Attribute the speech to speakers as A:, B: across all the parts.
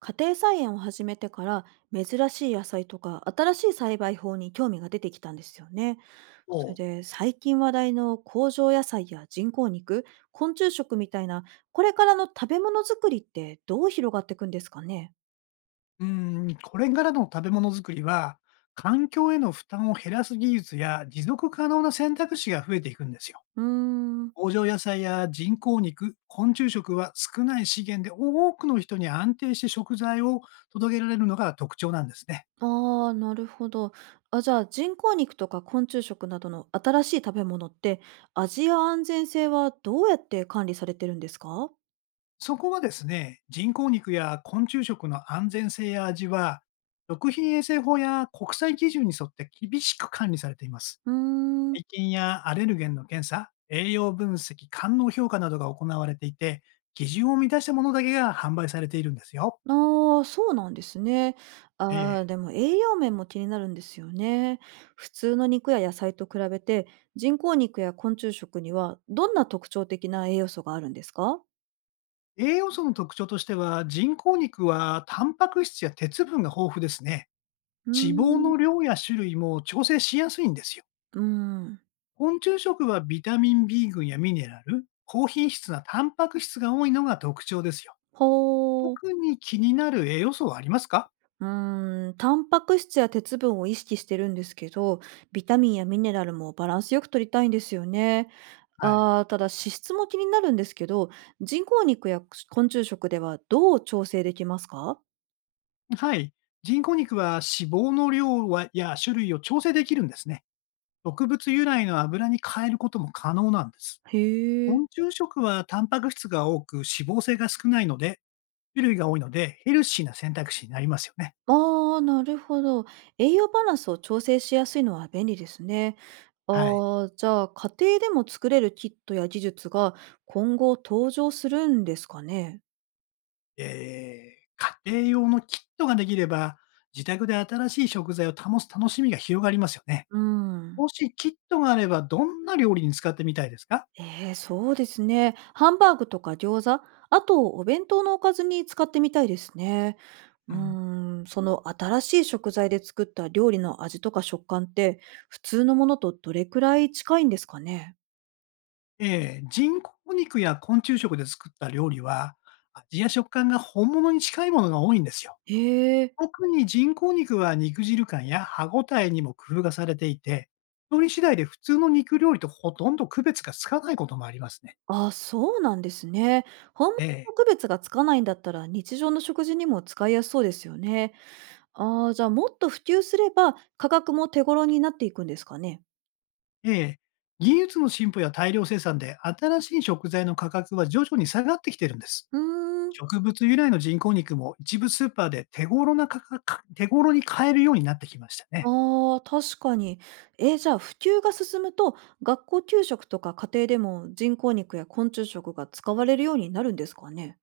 A: 家庭菜園を始めてから珍しい野菜とか新しい栽培法に興味が出てきたんですよね。それ
B: そう。
A: で最近話題の工場野菜や人工肉、昆虫食みたいなこれからの食べ物作りってどう広がっていくんですかね？
B: うーこれからの食べ物作りは、環境への負担を減らす技術や持続可能な選択肢が増えていくんですよ。
A: うーん。
B: 工場野菜や人工肉、昆虫食は少ない資源で多くの人に安定して食材を届けられるのが特徴なんですね。
A: ああ、なるほど。あ、じゃあ人工肉とか昆虫食などの新しい食べ物って味や安全性はどうやって管理されてるんですか？
B: そこはですね、人工肉や昆虫食の安全性や味は、食品衛生法や国際基準に沿って厳しく管理されています。
A: うーん。
B: 細菌やアレルゲンの検査、栄養分析、官能評価などが行われていて、基準を満たしたものだけが販売されているんですよ。
A: ああ、そうなんですね。
B: ええ、
A: ああ、でも栄養面も気になるんですよね。普通の肉や野菜と比べて、人工肉や昆虫食にはどんな特徴的な栄養素があるんですか？
B: 栄養素の特徴としては、人工肉はタンパク質や鉄分が豊富ですね。
A: うー
B: 脂肪
A: ん
B: の量や種類も調整しやすいんですよ。
A: うーん、
B: 昆虫食はビタミン B 群やミネラル、高品質なタンパク質が多いのが特徴ですよ。
A: ほう。
B: 特に気になる栄養素はありますか？
A: うーん、タンパク質や鉄分を意識してるんですけど、ビタミンやミネラルもバランスよく取りたいんですよね。
B: はい。
A: ああ、ただ脂質も気になるんですけど、人工肉や昆虫食ではどう調整できますか？
B: はい。人工肉は脂肪の量はや種類を調整できるんですね。植物由来の油に変えることも可能なんです。
A: へえ。
B: 昆虫食はタンパク質が多く脂肪性が少ないので、種類が多いのでヘルシーな選択肢になりますよね。
A: ああ、なるほど。栄養バランスを調整しやすいのは便利ですね。
B: はい。
A: ああ、じゃあ家庭でも作れるキットや技術が今後登場するんですかね？
B: 家庭用のキットができれば、自宅で新しい食材を保つ楽しみが広がりますよね。
A: うん。
B: もしキットがあれば、どんな料理に使ってみたいですか？
A: ええ、そうですね。ハンバーグとか餃子、あとお弁当のおかずに使ってみたいですね。
B: う
A: うー
B: ん。
A: その新しい食材で作った料理の味とか食感って、普通のものとどれくらい近いんですかね？
B: 人工肉や昆虫食で作った料理は、味や食感が本物に近いものが多いんですよ。
A: へえ。
B: 特に人工肉は肉汁感や歯ごたえにも工夫がされていて、調理次第で普通の肉料理とほとんど区別がつかないこともありますね。
A: あ、そうなんですね。本物
B: ええ、
A: の区別がつかないんだったら日常の食事にも使いやすそうですよね。ああ、じゃあもっと普及すれば価格も手頃になっていくんですかね。
B: ええ、技術の進歩や大量生産で新しい食材の価格は徐々に下がってきてるんです。
A: うーん。
B: 植物由来の人工肉も一部スーパーで手頃な価格、手頃に買えるようになってきましたね。
A: ああ、確かに。え、じゃあ普及が進むと学校給食とか家庭でも人工肉や昆虫食が使われるようになるんですかね。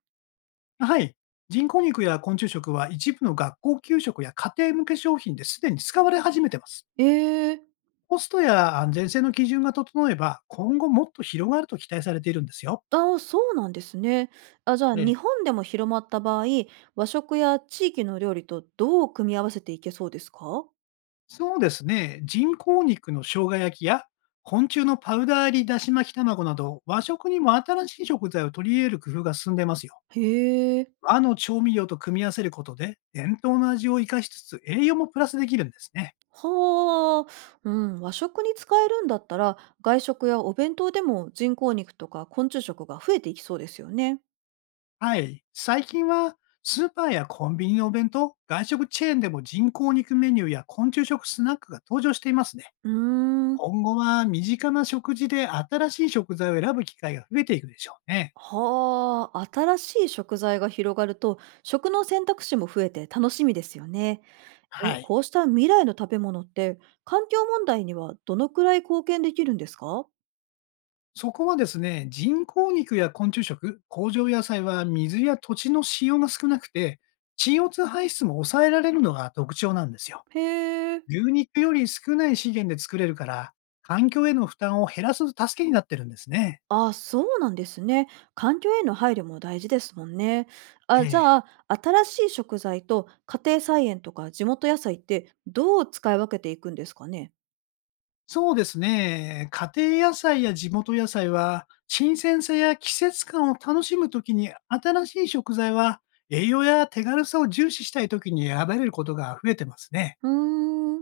B: はい。人工肉や昆虫食は一部の学校給食や家庭向け商品ですでに使われ始めてます。
A: ええ。
B: コストや安全性の基準が整えば、今後もっと広がると期待されているんですよ。
A: あ、そうなんですね。あ、じゃあ
B: え
A: 日
B: え。
A: 本でも広まった場合、和食や地域の料理とどう組み合わせていけそうですか？
B: そうですね。人工肉の生姜焼きや昆虫のパウダー入りだし巻き卵など、和食にも新しい食材を取り入れる工夫が進んでますよ。
A: へえ。
B: 和の調味料と組み合わせることで、伝統の味を生かしつつ栄養もプラスできるんですね。
A: はあ。うん、和食に使えるんだったら、外食やお弁当でも人工肉とか昆虫食が増えていきそうですよね。
B: はい。最近は、スーパーやコンビニのお弁当、外食チェーンでも人工肉メニューや昆虫食スナックが登場していますね。
A: うーん。
B: 今後は身近な食事で新しい食材を選ぶ機会が増えていくでしょうね。
A: はあ。新しい食材が広がると、食の選択肢も増えて楽しみですよね。
B: は
A: え、
B: い。
A: こうした未来の食べ物って、環境問題にはどのくらい貢献できるんですか？
B: そこはですね、人工肉や昆虫食、工場野菜は水や土地の使用が少なくて、c ツ2排出も抑えられるのが特徴なんですよ。
A: へえ。
B: 牛肉より少ない資源で作れるから、環境への負担を減らす助けになってるんですね。
A: あ、そうなんですね。環境への配慮も大事ですもんね。あ、じ
B: え
A: ゃ
B: え、
A: あ、新しい食材と家庭菜園とか地元野菜ってどう使い分けていくんですかね？
B: そうですね。家庭野菜や地元野菜は、新鮮さや季節感を楽しむときに、新しい食材は栄養や手軽さを重視したいときに選べることが増えてますね。
A: うー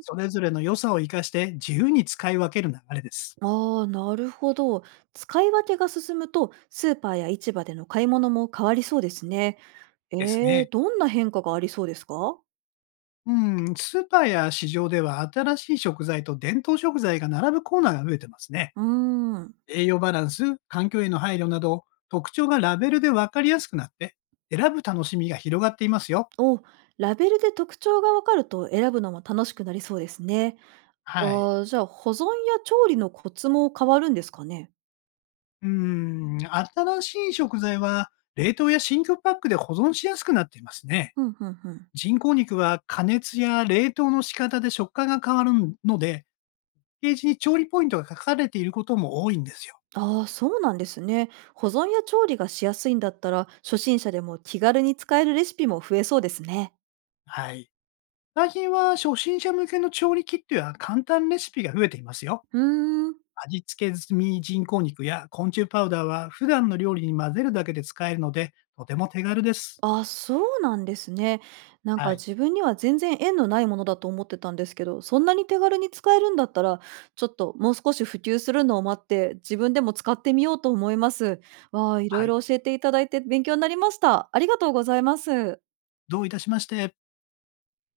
A: ん。
B: それぞれの良さを生かして自由に使い分ける流れです。
A: ああ、なるほど。使い分けが進むと、スーパーや市場での買い物も変わりそうですね。え
B: ですね。
A: どんな変化がありそうですか？
B: うん、スーパーや市場では新しい食材と伝統食材が並ぶコーナーが増えてますね。
A: うーん。
B: 栄養バランス、環境への配慮など、特徴がラベルで分かりやすくなって、選ぶ楽しみが広がっていますよ。
A: お、ラベルで特徴がわかると選ぶのも楽しくなりそうですね。
B: はい。
A: ああ、じゃあ、保存や調理のコツも変わるんですかね？
B: 新しい食材は冷凍や真空パックで保存しやすくなっていますね。
A: ふんふんふん。
B: 人工肉は加熱や冷凍の仕方で食感が変わるので、ページに調理ポイントが書かれていることも多いんですよ。
A: ああ、そうなんですね。保存や調理がしやすいんだったら、初心者でも気軽に使えるレシピも増えそうですね。
B: はい。最近は初心者向けの調理キットや簡単レシピが増えていますよ。
A: うーん。
B: 味付け済み人工肉や昆虫パウダーは普段の料理に混ぜるだけで使えるので、とても手軽です。
A: あ、そうなんですね。なんか
B: はい。
A: 自分には全然縁のないものだと思ってたんですけど、そんなに手軽に使えるんだったら、ちょっともう少し普及するのを待って、自分でも使ってみようと思います。わあ、い
B: は
A: ろい
B: い。
A: ろ教えていただいて勉強になりました。ありがとうございます。
B: どういたしまして。